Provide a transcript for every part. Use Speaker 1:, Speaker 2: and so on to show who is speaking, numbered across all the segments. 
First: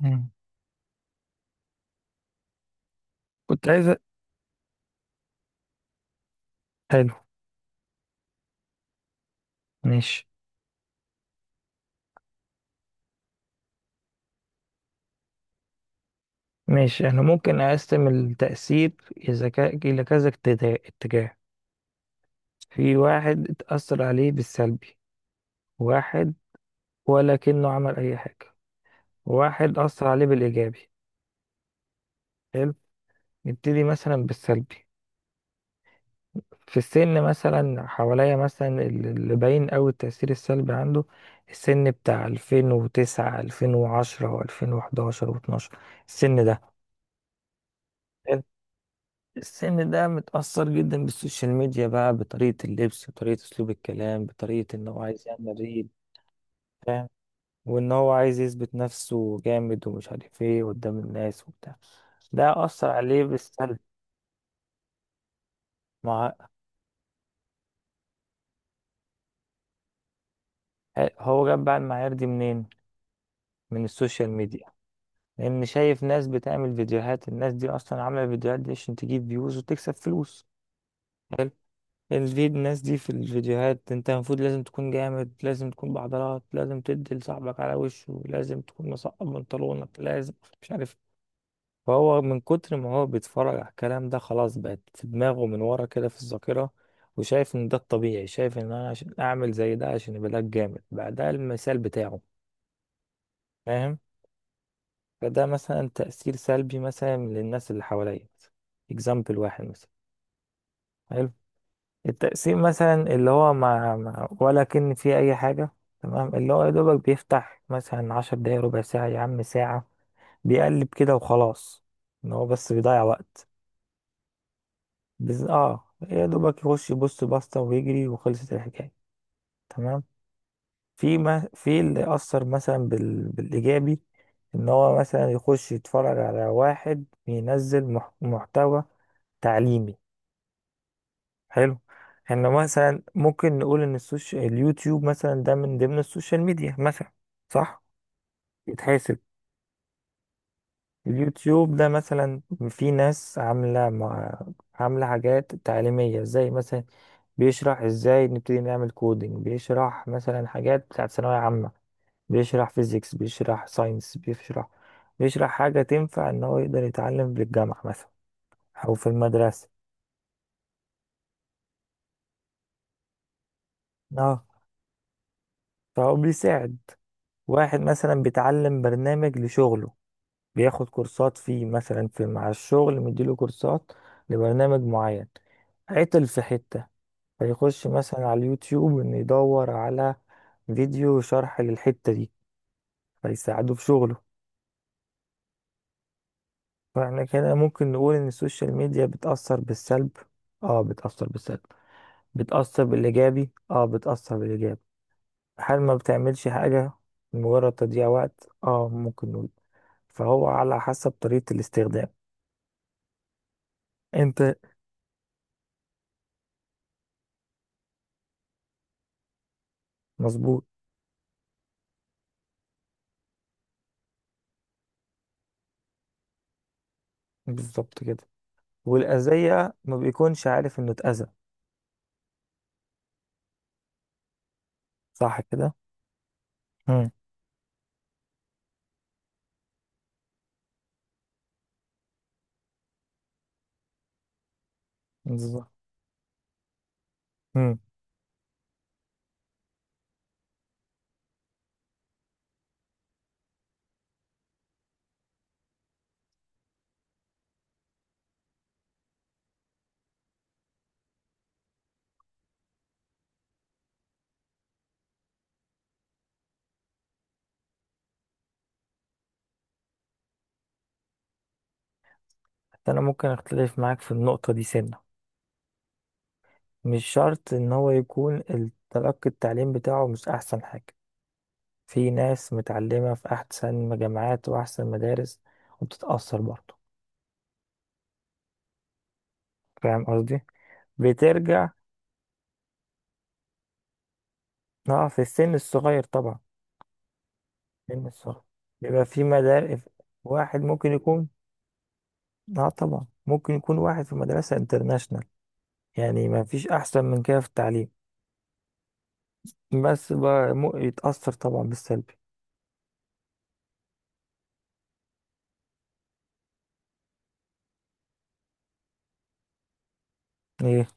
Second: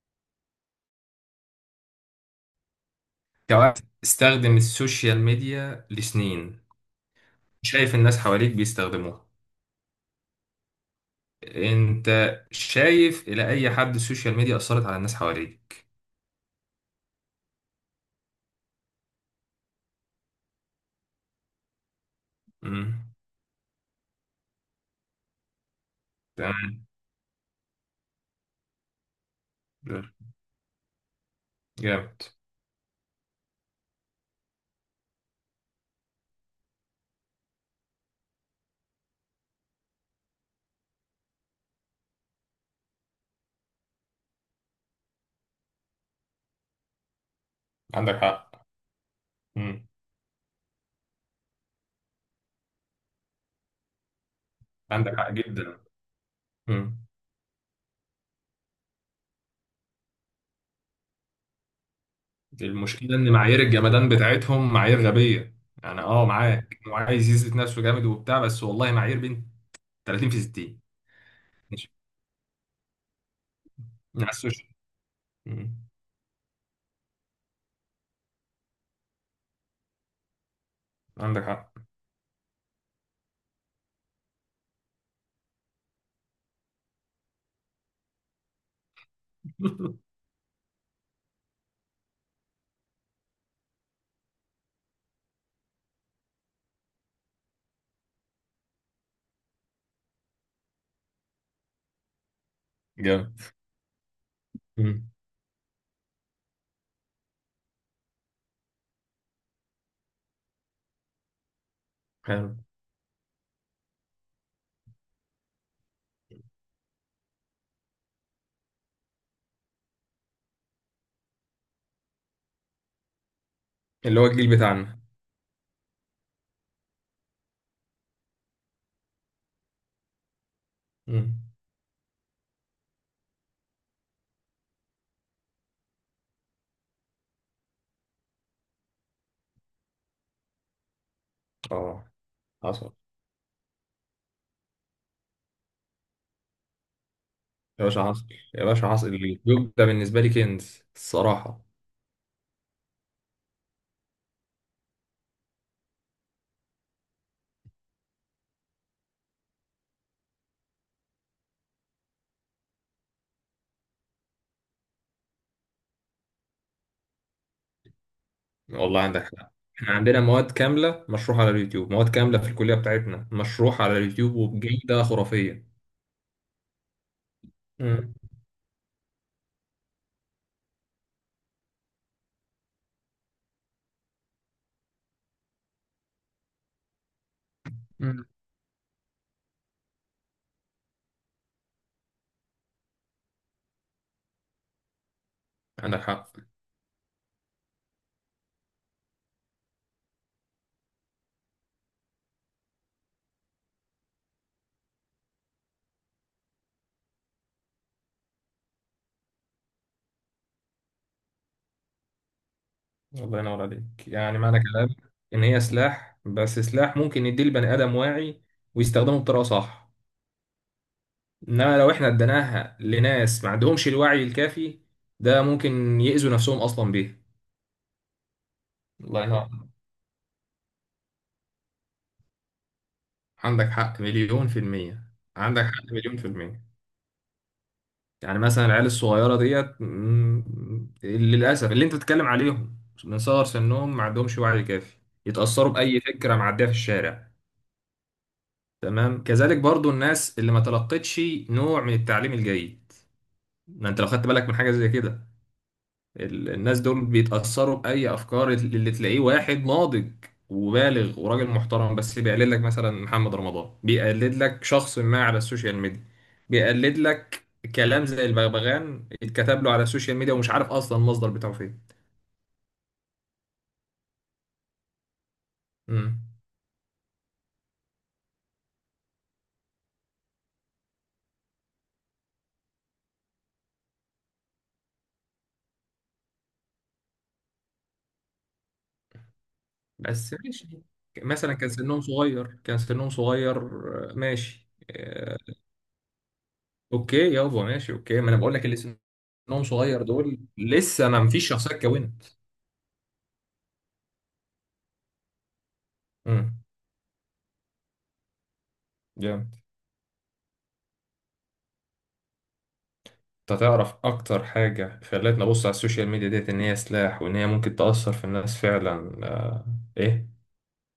Speaker 1: مم. كنت
Speaker 2: كواحد
Speaker 1: عايز أ-
Speaker 2: استخدم السوشيال ميديا لسنين،
Speaker 1: حلو.
Speaker 2: شايف الناس حواليك بيستخدموها.
Speaker 1: ماشي.
Speaker 2: انت شايف الى اي حد السوشيال ميديا اثرت على الناس حواليك؟
Speaker 1: ماشي، احنا ممكن اقسم التأثير إذا إلى كذا اتجاه. في
Speaker 2: امم
Speaker 1: واحد اتأثر عليه بالسلبي، واحد،
Speaker 2: تمام.
Speaker 1: ولكنه عمل أي حاجة. واحد أثر عليه بالإيجابي.
Speaker 2: جامد.
Speaker 1: حلو. نبتدي مثلا بالسلبي. في السن مثلا حواليا، مثلا اللي باين أوي التأثير السلبي عنده، السن بتاع 2009، 2010 و2011 و12. السن ده
Speaker 2: عندك حق. امم
Speaker 1: السن ده متأثر جدا بالسوشيال ميديا بقى، بطريقة اللبس، بطريقة أسلوب الكلام، بطريقة إن هو
Speaker 2: عندك
Speaker 1: عايز
Speaker 2: حق
Speaker 1: يعمل
Speaker 2: جدا.
Speaker 1: ريل.
Speaker 2: امم
Speaker 1: فاهم. وإن هو عايز يثبت نفسه جامد ومش عارف إيه قدام الناس وبتاع. ده أثر
Speaker 2: المشكله
Speaker 1: عليه
Speaker 2: ان معايير
Speaker 1: بالسلب.
Speaker 2: الجمدان بتاعتهم معايير غبيه. يعني اه
Speaker 1: مع.
Speaker 2: معاك، هو عايز يثبت نفسه جامد وبتاع، بس والله معايير بنت 30 في 60.
Speaker 1: هو جاب بقى
Speaker 2: ماشي،
Speaker 1: المعايير دي منين؟ من
Speaker 2: على
Speaker 1: السوشيال ميديا.
Speaker 2: السوشيال.
Speaker 1: لأن
Speaker 2: امم
Speaker 1: شايف ناس بتعمل فيديوهات، الناس دي أصلا عاملة الفيديوهات دي عشان تجيب فيوز وتكسب فلوس.
Speaker 2: عندك
Speaker 1: حلو.
Speaker 2: حق.
Speaker 1: دي الناس دي في الفيديوهات، انت المفروض لازم تكون جامد، لازم تكون بعضلات، لازم تدي لصاحبك على وشه، لازم تكون مسقط بنطلونك، لازم مش عارف. فهو من كتر ما هو بيتفرج على الكلام ده، خلاص بقت في دماغه من ورا كده في الذاكرة. وشايف ان ده الطبيعي، شايف ان انا عشان اعمل زي ده، عشان يبقى ده الجامد بقى، ده المثال بتاعه.
Speaker 2: جامد.
Speaker 1: فاهم.
Speaker 2: امم
Speaker 1: فده مثلا تأثير سلبي مثلا للناس اللي حواليا. اكزامبل واحد مثلا. حلو؟
Speaker 2: حلو،
Speaker 1: التقسيم مثلا اللي هو ولا كأن فيه أي حاجة. تمام اللي هو يا دوبك بيفتح مثلا 10 دقايق، ربع ساعة، يا عم ساعة، بيقلب كده وخلاص. إن هو بس بيضيع وقت.
Speaker 2: اللي هو الجيل بتاعنا.
Speaker 1: اه، يا دوبك يخش يبص باستا ويجري وخلصت الحكاية. تمام. في
Speaker 2: مم.
Speaker 1: ما في اللي أثر مثلا بالإيجابي. إن هو مثلا يخش يتفرج على واحد بينزل محتوى تعليمي. حلو.
Speaker 2: اه
Speaker 1: احنا
Speaker 2: حصل.
Speaker 1: مثلا ممكن نقول ان السوشيال، اليوتيوب مثلا ده من ضمن السوشيال ميديا مثلا. صح.
Speaker 2: يا باشا حصل، يا باشا حصل.
Speaker 1: يتحاسب.
Speaker 2: الجوب ده بالنسبه لي كنز الصراحه.
Speaker 1: اليوتيوب ده مثلا، في ناس عاملة عاملة حاجات تعليمية، زي مثلا بيشرح ازاي نبتدي نعمل كودينج، بيشرح مثلا حاجات بتاعت ثانوية عامة، بيشرح فيزيكس، بيشرح ساينس، بيشرح. بيشرح حاجة تنفع ان هو يقدر يتعلم في الجامعة مثلا او
Speaker 2: والله
Speaker 1: في
Speaker 2: عندك حق،
Speaker 1: المدرسة.
Speaker 2: احنا عندنا مواد كامله مشروحه على اليوتيوب، مواد كامله في الكليه بتاعتنا مشروحه على اليوتيوب
Speaker 1: اه.
Speaker 2: وبجوده خرافيه.
Speaker 1: فهو بيساعد. واحد
Speaker 2: مم.
Speaker 1: مثلا بيتعلم برنامج لشغله، بياخد كورسات فيه، مثلا في مع الشغل مديله كورسات لبرنامج معين. عطل في حتة، فيخش
Speaker 2: مم.
Speaker 1: مثلا على اليوتيوب إنه يدور على فيديو شرح للحتة دي، فيساعده في شغله.
Speaker 2: عندك حق.
Speaker 1: فاحنا كده ممكن نقول إن السوشيال ميديا بتأثر بالسلب، اه بتأثر بالسلب. بتأثر بالإيجابي، اه بتأثر بالإيجابي. هل ما بتعملش حاجة، مجرد تضييع وقت؟ اه ممكن نقول. فهو على حسب طريقة الاستخدام.
Speaker 2: الله ينور عليك. يعني
Speaker 1: انت.
Speaker 2: معنى كلامك ان هي سلاح، بس سلاح ممكن يديه البني ادم واعي ويستخدمه بطريقه صح.
Speaker 1: مظبوط.
Speaker 2: انما لو احنا اديناها لناس ما عندهمش الوعي الكافي، ده ممكن يأذوا نفسهم اصلا بيه.
Speaker 1: بالظبط كده.
Speaker 2: الله ينور.
Speaker 1: والأذية ما بيكونش عارف إنه اتأذى.
Speaker 2: عندك حق مليون في المية.
Speaker 1: صح
Speaker 2: عندك
Speaker 1: كده؟
Speaker 2: حق مليون في المية.
Speaker 1: مم.
Speaker 2: يعني مثلا العيال الصغيرة ديت، للأسف، اللي أنت بتتكلم عليهم من صغر سنهم ما عندهمش وعي كافي.
Speaker 1: بالظبط.
Speaker 2: يتأثروا بأي فكرة معدية في الشارع.
Speaker 1: مم.
Speaker 2: تمام، كذلك برضو الناس اللي ما تلقتش نوع من التعليم الجيد. ما أنت لو خدت بالك من حاجة زي كده، الناس دول بيتأثروا بأي أفكار. اللي تلاقيه واحد ناضج وبالغ وراجل محترم، بس بيقلد لك مثلا محمد رمضان، بيقلد لك شخص ما على السوشيال ميديا، بيقلد لك كلام زي البغبغان اتكتب له على السوشيال ميديا ومش عارف أصلا المصدر بتاعه فين.
Speaker 1: أنا ممكن أختلف معاك في النقطة دي سنة.
Speaker 2: مم.
Speaker 1: مش شرط إن هو يكون تلقي التعليم بتاعه مش أحسن حاجة. في ناس متعلمة في أحسن جامعات وأحسن مدارس، وبتتأثر برضه. فاهم
Speaker 2: بس
Speaker 1: قصدي؟
Speaker 2: ماشي، مثلا
Speaker 1: بترجع.
Speaker 2: كان سنهم صغير، كان سنهم صغير. ماشي.
Speaker 1: اه في السن الصغير طبعا.
Speaker 2: اوكي يابا ماشي،
Speaker 1: السن
Speaker 2: اوكي. ما انا
Speaker 1: الصغير
Speaker 2: بقول لك اللي
Speaker 1: بيبقى في
Speaker 2: سنهم
Speaker 1: مدارس.
Speaker 2: صغير دول
Speaker 1: واحد ممكن
Speaker 2: لسه
Speaker 1: يكون،
Speaker 2: ما فيش شخصية اتكونت.
Speaker 1: اه طبعا ممكن يكون واحد في مدرسة انترناشونال، يعني ما
Speaker 2: مم.
Speaker 1: فيش أحسن من كده في التعليم.
Speaker 2: جامد.
Speaker 1: بس بقى يتأثر طبعا بالسلبي.
Speaker 2: انت تعرف اكتر حاجة خلتني ابص على السوشيال ميديا ديت ان هي سلاح وان هي ممكن تأثر في الناس فعلا؟ آه، ايه.
Speaker 1: ايه.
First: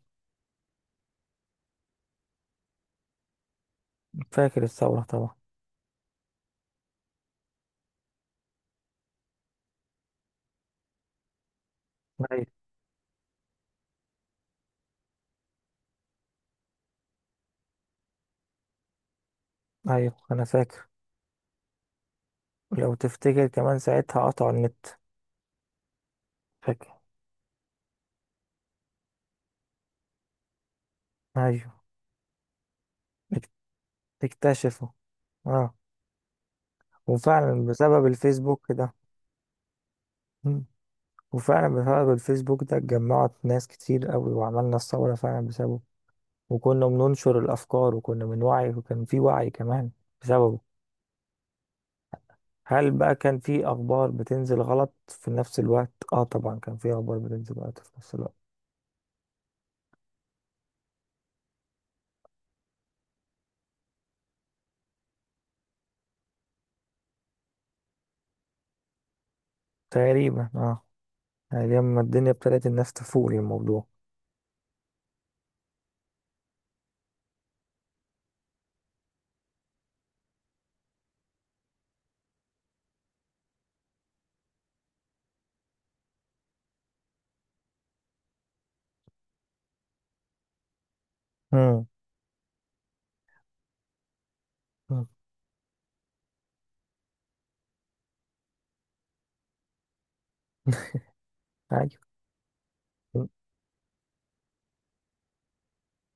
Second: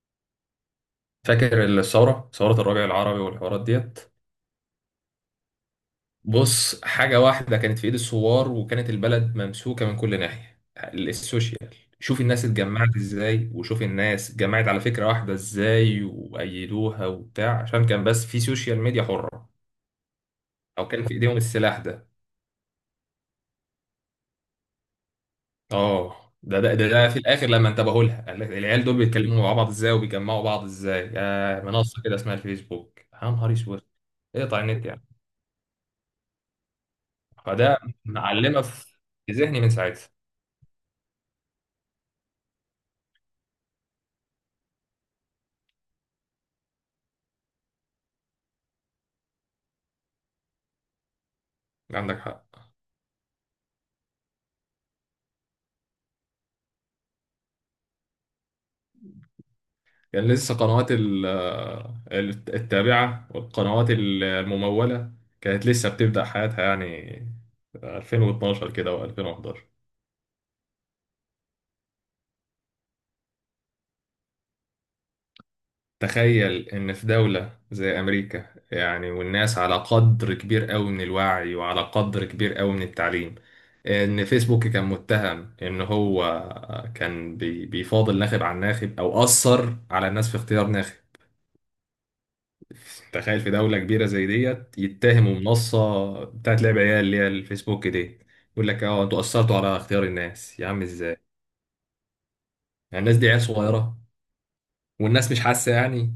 Speaker 2: فاكر الثورة، ثورة الربيع العربي والحوارات ديت؟
Speaker 1: فاكر الثورة طبعا.
Speaker 2: بص، حاجة واحدة كانت في ايد الثوار وكانت البلد ممسوكة من كل ناحية، السوشيال. شوف الناس
Speaker 1: ايوه.
Speaker 2: اتجمعت ازاي، وشوف الناس اتجمعت على فكرة واحدة ازاي وأيدوها وبتاع، عشان كان بس في سوشيال ميديا حرة
Speaker 1: ايوه انا فاكر.
Speaker 2: او كان في ايديهم السلاح ده.
Speaker 1: لو تفتكر كمان ساعتها قطعوا النت.
Speaker 2: اه ده ده ده
Speaker 1: فاكر.
Speaker 2: ده في الاخر لما انتبهوا لها، قال لك العيال دول بيتكلموا مع بعض ازاي وبيجمعوا بعض ازاي؟ يا
Speaker 1: ايوه.
Speaker 2: منصه كده اسمها الفيسبوك، يا
Speaker 1: اك-
Speaker 2: نهار اسود. اقطع النت
Speaker 1: اكتشفوا.
Speaker 2: يعني.
Speaker 1: اه. وفعلا
Speaker 2: فده
Speaker 1: بسبب
Speaker 2: معلمه
Speaker 1: الفيسبوك ده.
Speaker 2: في ذهني من ساعتها.
Speaker 1: مم. وفعلا بسبب الفيسبوك ده اتجمعت ناس كتير قوي، وعملنا الثورة فعلا بسببه. وكنا بننشر الأفكار، وكنا بنوعي، وكان في وعي كمان بسببه.
Speaker 2: عندك حق.
Speaker 1: هل بقى كان في أخبار بتنزل غلط في نفس الوقت؟ اه طبعا كان في أخبار بتنزل غلط في نفس الوقت.
Speaker 2: كان لسه قنوات التابعه والقنوات المموله كانت لسه بتبدا حياتها، يعني 2012 كده و2011.
Speaker 1: تقريبا اه. يعني لما الدنيا ابتدت الناس تفوق للموضوع.
Speaker 2: تخيل إن في دولة زي أمريكا يعني، والناس على قدر كبير أوي من الوعي وعلى قدر كبير أوي من التعليم، إن فيسبوك كان متهم إن هو كان بيفاضل ناخب عن ناخب، أو أثر على الناس في اختيار ناخب.
Speaker 1: امم.
Speaker 2: تخيل في دولة كبيرة زي ديت يتهموا منصة بتاعت لعب عيال اللي هي الفيسبوك دي، يقول لك اه انتوا أثرتوا على اختيار الناس. يا عم ازاي
Speaker 1: عادي.
Speaker 2: يعني؟ الناس دي عيال صغيرة والناس مش حاسة يعني.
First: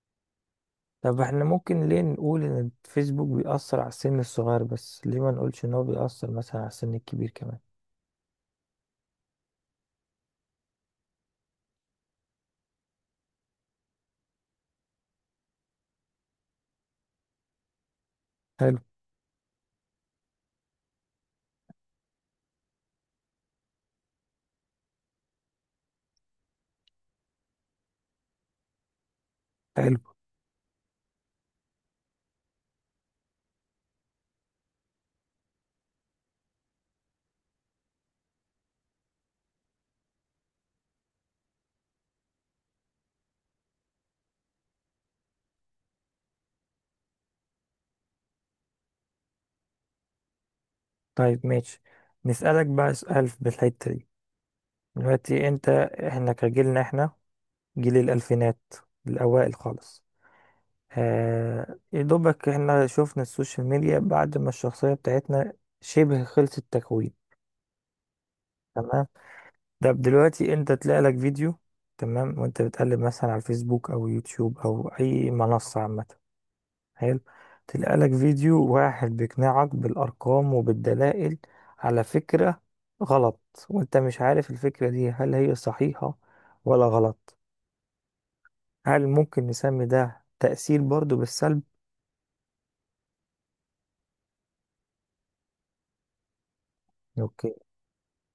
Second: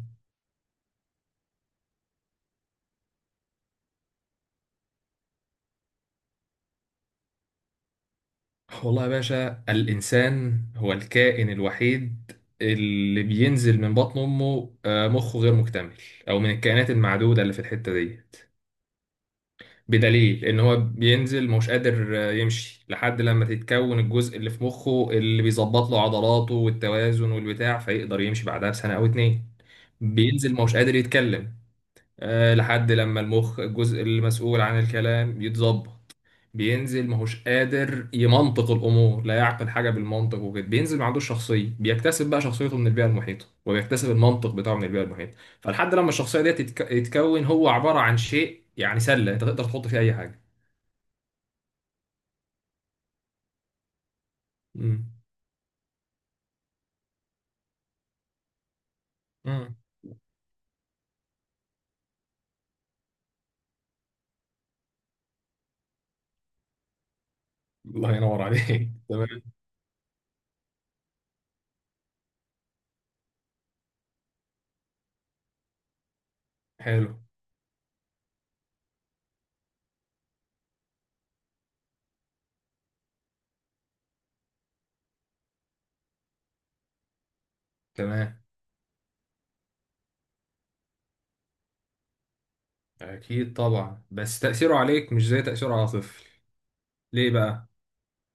Speaker 1: طب احنا ممكن ليه نقول ان الفيسبوك بيأثر على السن الصغير بس، ليه ما نقولش ان هو بيأثر مثلا على السن الكبير كمان.
Speaker 2: والله يا باشا، الإنسان هو الكائن الوحيد اللي بينزل من بطن أمه مخه غير مكتمل، أو من الكائنات المعدودة اللي في الحتة دي.
Speaker 1: حلو.
Speaker 2: بدليل إن هو بينزل مش قادر يمشي لحد لما تتكون الجزء اللي في مخه اللي بيظبط له عضلاته والتوازن والبتاع، فيقدر يمشي بعدها بسنة أو اتنين.
Speaker 1: حلو.
Speaker 2: بينزل مش قادر يتكلم لحد لما المخ، الجزء المسؤول عن الكلام، يتظبط. بينزل ماهوش قادر يمنطق الامور، لا يعقل حاجه بالمنطق وكده. بينزل ما عندوش شخصيه، بيكتسب بقى شخصيته من البيئه المحيطه، وبيكتسب المنطق بتاعه من البيئه المحيطه. فلحد لما الشخصيه دي تتكون، هو عباره عن شيء يعني، سله انت تقدر تحط فيه اي حاجه.
Speaker 1: طيب ماشي. نسألك بقى سؤال في الحتة دي.
Speaker 2: امم
Speaker 1: دلوقتي انت، احنا كجيلنا، احنا جيل الألفينات الأوائل
Speaker 2: امم
Speaker 1: خالص. آه يا دوبك احنا شفنا السوشيال ميديا بعد ما الشخصية بتاعتنا شبه خلصت تكوين.
Speaker 2: الله ينور عليك.
Speaker 1: تمام.
Speaker 2: تمام.
Speaker 1: ده دلوقتي انت تلاقي لك فيديو، تمام، وانت بتقلب مثلا على الفيسبوك او يوتيوب او اي منصة عامة.
Speaker 2: حلو،
Speaker 1: حلو. تلاقي لك فيديو واحد بيقنعك بالارقام وبالدلائل على فكرة غلط، وانت مش عارف الفكرة دي هل هي صحيحة ولا غلط.
Speaker 2: تمام.
Speaker 1: هل ممكن نسمي ده تأثير برضو بالسلب؟
Speaker 2: اكيد طبعا، بس تاثيره عليك مش زي تاثيره على طفل. ليه
Speaker 1: اوكي.
Speaker 2: بقى؟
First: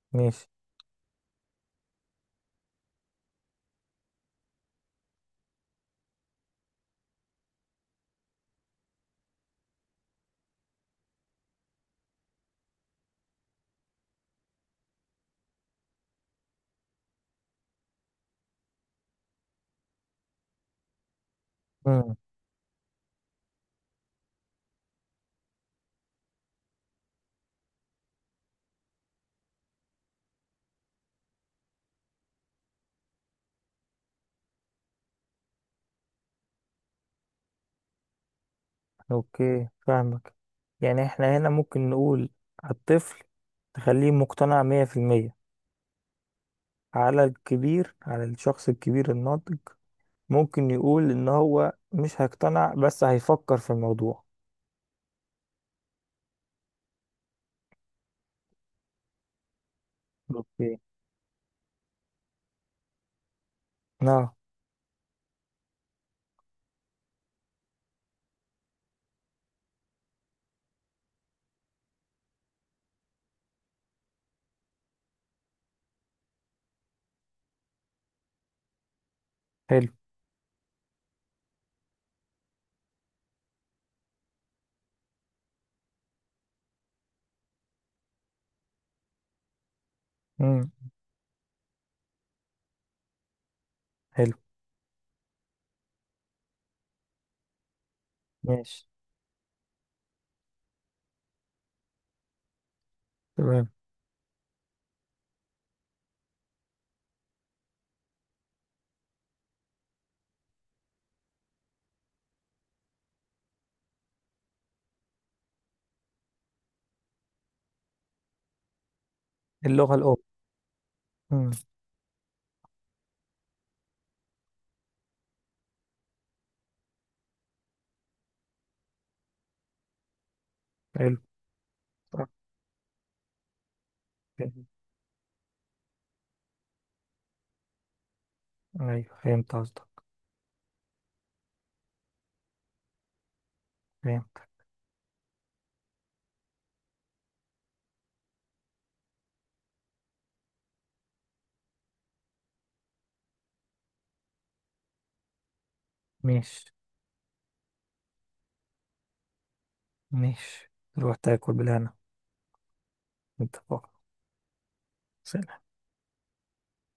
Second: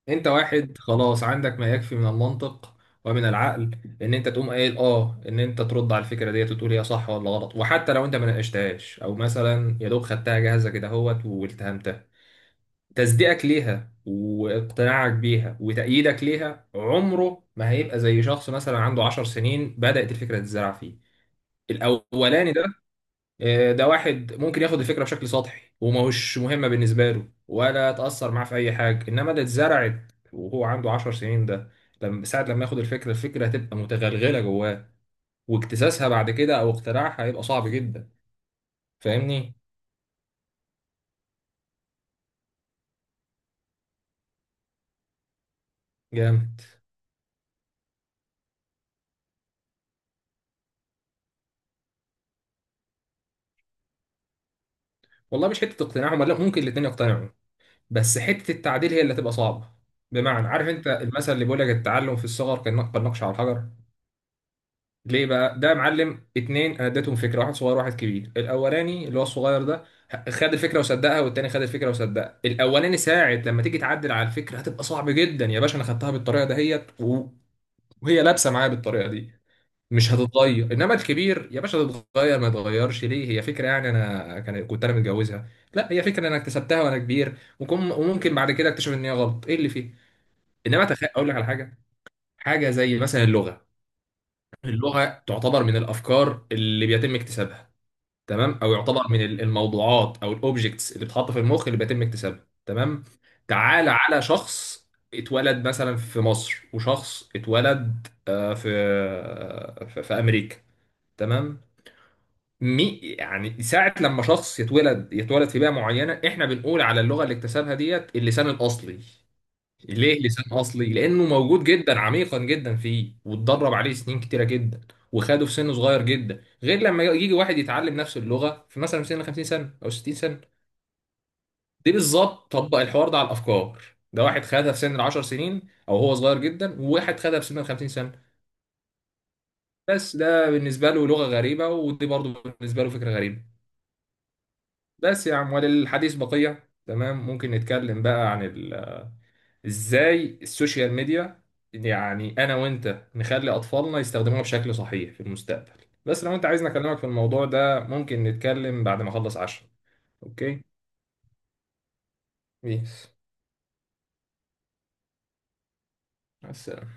Speaker 2: انت
Speaker 1: ماشي.
Speaker 2: واحد خلاص عندك ما يكفي من المنطق ومن العقل، ان انت تقوم قايل اه ان انت ترد على الفكره ديت وتقول هي صح ولا غلط. وحتى لو انت ما ناقشتهاش، او مثلا يا دوب خدتها جاهزه كده اهوت والتهمتها، تصديقك ليها واقتناعك بيها وتأييدك ليها عمره ما هيبقى زي شخص مثلا عنده 10 سنين بدأت الفكره تتزرع فيه.
Speaker 1: امم.
Speaker 2: الاولاني ده، ده واحد ممكن ياخد الفكره بشكل سطحي وماهوش مهمه بالنسبه له ولا تاثر معاه في اي حاجه، انما اللي اتزرعت وهو عنده 10 سنين ده، لما ساعه لما ياخد الفكره، الفكره هتبقى متغلغله جواه، واكتساسها بعد كده او اقتناعها هيبقى صعب جدا. فاهمني؟
Speaker 1: اوكي فاهمك. يعني احنا هنا ممكن نقول الطفل تخليه مقتنع 100%.
Speaker 2: جامد.
Speaker 1: على الكبير، على الشخص الكبير الناضج، ممكن يقول ان هو مش هيقتنع بس هيفكر في الموضوع.
Speaker 2: والله مش حته اقتناعهم، لا ممكن الاتنين يقتنعوا، بس حته التعديل هي اللي هتبقى صعبه. بمعنى، عارف
Speaker 1: اوكي.
Speaker 2: انت المثل اللي بيقول لك التعلم في الصغر كالنقش على الحجر؟
Speaker 1: اه.
Speaker 2: ليه بقى ده يا معلم؟ اتنين انا اديتهم فكره، واحد صغير واحد كبير. الاولاني اللي هو الصغير ده خد الفكره وصدقها، والتاني خد الفكره وصدقها. الاولاني ساعة لما تيجي تعدل على الفكره هتبقى صعب جدا. يا باشا انا خدتها بالطريقه دهيت و- وهي لابسه معايا بالطريقه دي،
Speaker 1: حلو.
Speaker 2: مش هتتغير. انما الكبير يا باشا، تتغير ما يتغيرش، ليه؟ هي فكره يعني، انا كنت انا متجوزها؟ لا، هي فكره انا اكتسبتها وانا كبير وممكن بعد كده اكتشف ان هي غلط ايه اللي فيه. انما
Speaker 1: امم.
Speaker 2: اقول لك على حاجه، حاجه زي مثلا اللغه.
Speaker 1: حلو.
Speaker 2: اللغة تعتبر من الأفكار اللي بيتم اكتسابها تمام، أو
Speaker 1: ماشي.
Speaker 2: يعتبر من الموضوعات أو الأوبجكتس اللي بتتحط في المخ اللي بيتم اكتسابها، تمام.
Speaker 1: تمام.
Speaker 2: تعال على شخص اتولد مثلا في مصر، وشخص اتولد في في أمريكا، تمام. مي يعني، ساعة لما شخص يتولد يتولد في بيئة معينة، احنا بنقول على اللغة اللي اكتسبها ديت اللسان الأصلي.
Speaker 1: اللغة الأم.
Speaker 2: ليه لسان اصلي؟ لانه
Speaker 1: امم.
Speaker 2: موجود جدا، عميقا جدا فيه، واتدرب عليه سنين كتيره جدا، وخده في سن صغير جدا. غير لما يجي واحد يتعلم نفس اللغه في مثلا في سن 50 سنه او 60 سنه.
Speaker 1: حلو.
Speaker 2: دي
Speaker 1: صح
Speaker 2: بالظبط طبق الحوار ده على الافكار. ده واحد
Speaker 1: كده.
Speaker 2: خدها في سن ال 10 سنين او هو صغير جدا، وواحد خدها في سن ال 50 سنه.
Speaker 1: ايوه فهمت قصدك.
Speaker 2: بس ده بالنسبه له لغه غريبه، ودي برضه بالنسبه له فكره غريبه.
Speaker 1: فهمت.
Speaker 2: بس يا عم، وللحديث بقيه. تمام، ممكن نتكلم بقى عن ال، ازاي السوشيال ميديا، يعني انا وانت نخلي اطفالنا يستخدموها بشكل صحيح في المستقبل. بس لو انت عايزني
Speaker 1: ماشي.
Speaker 2: اكلمك في الموضوع ده، ممكن نتكلم بعد ما اخلص عشاء. اوكي،
Speaker 1: ماشي. روح تاكل بالهنا.
Speaker 2: بيس.
Speaker 1: انت فقط.
Speaker 2: مع السلامة.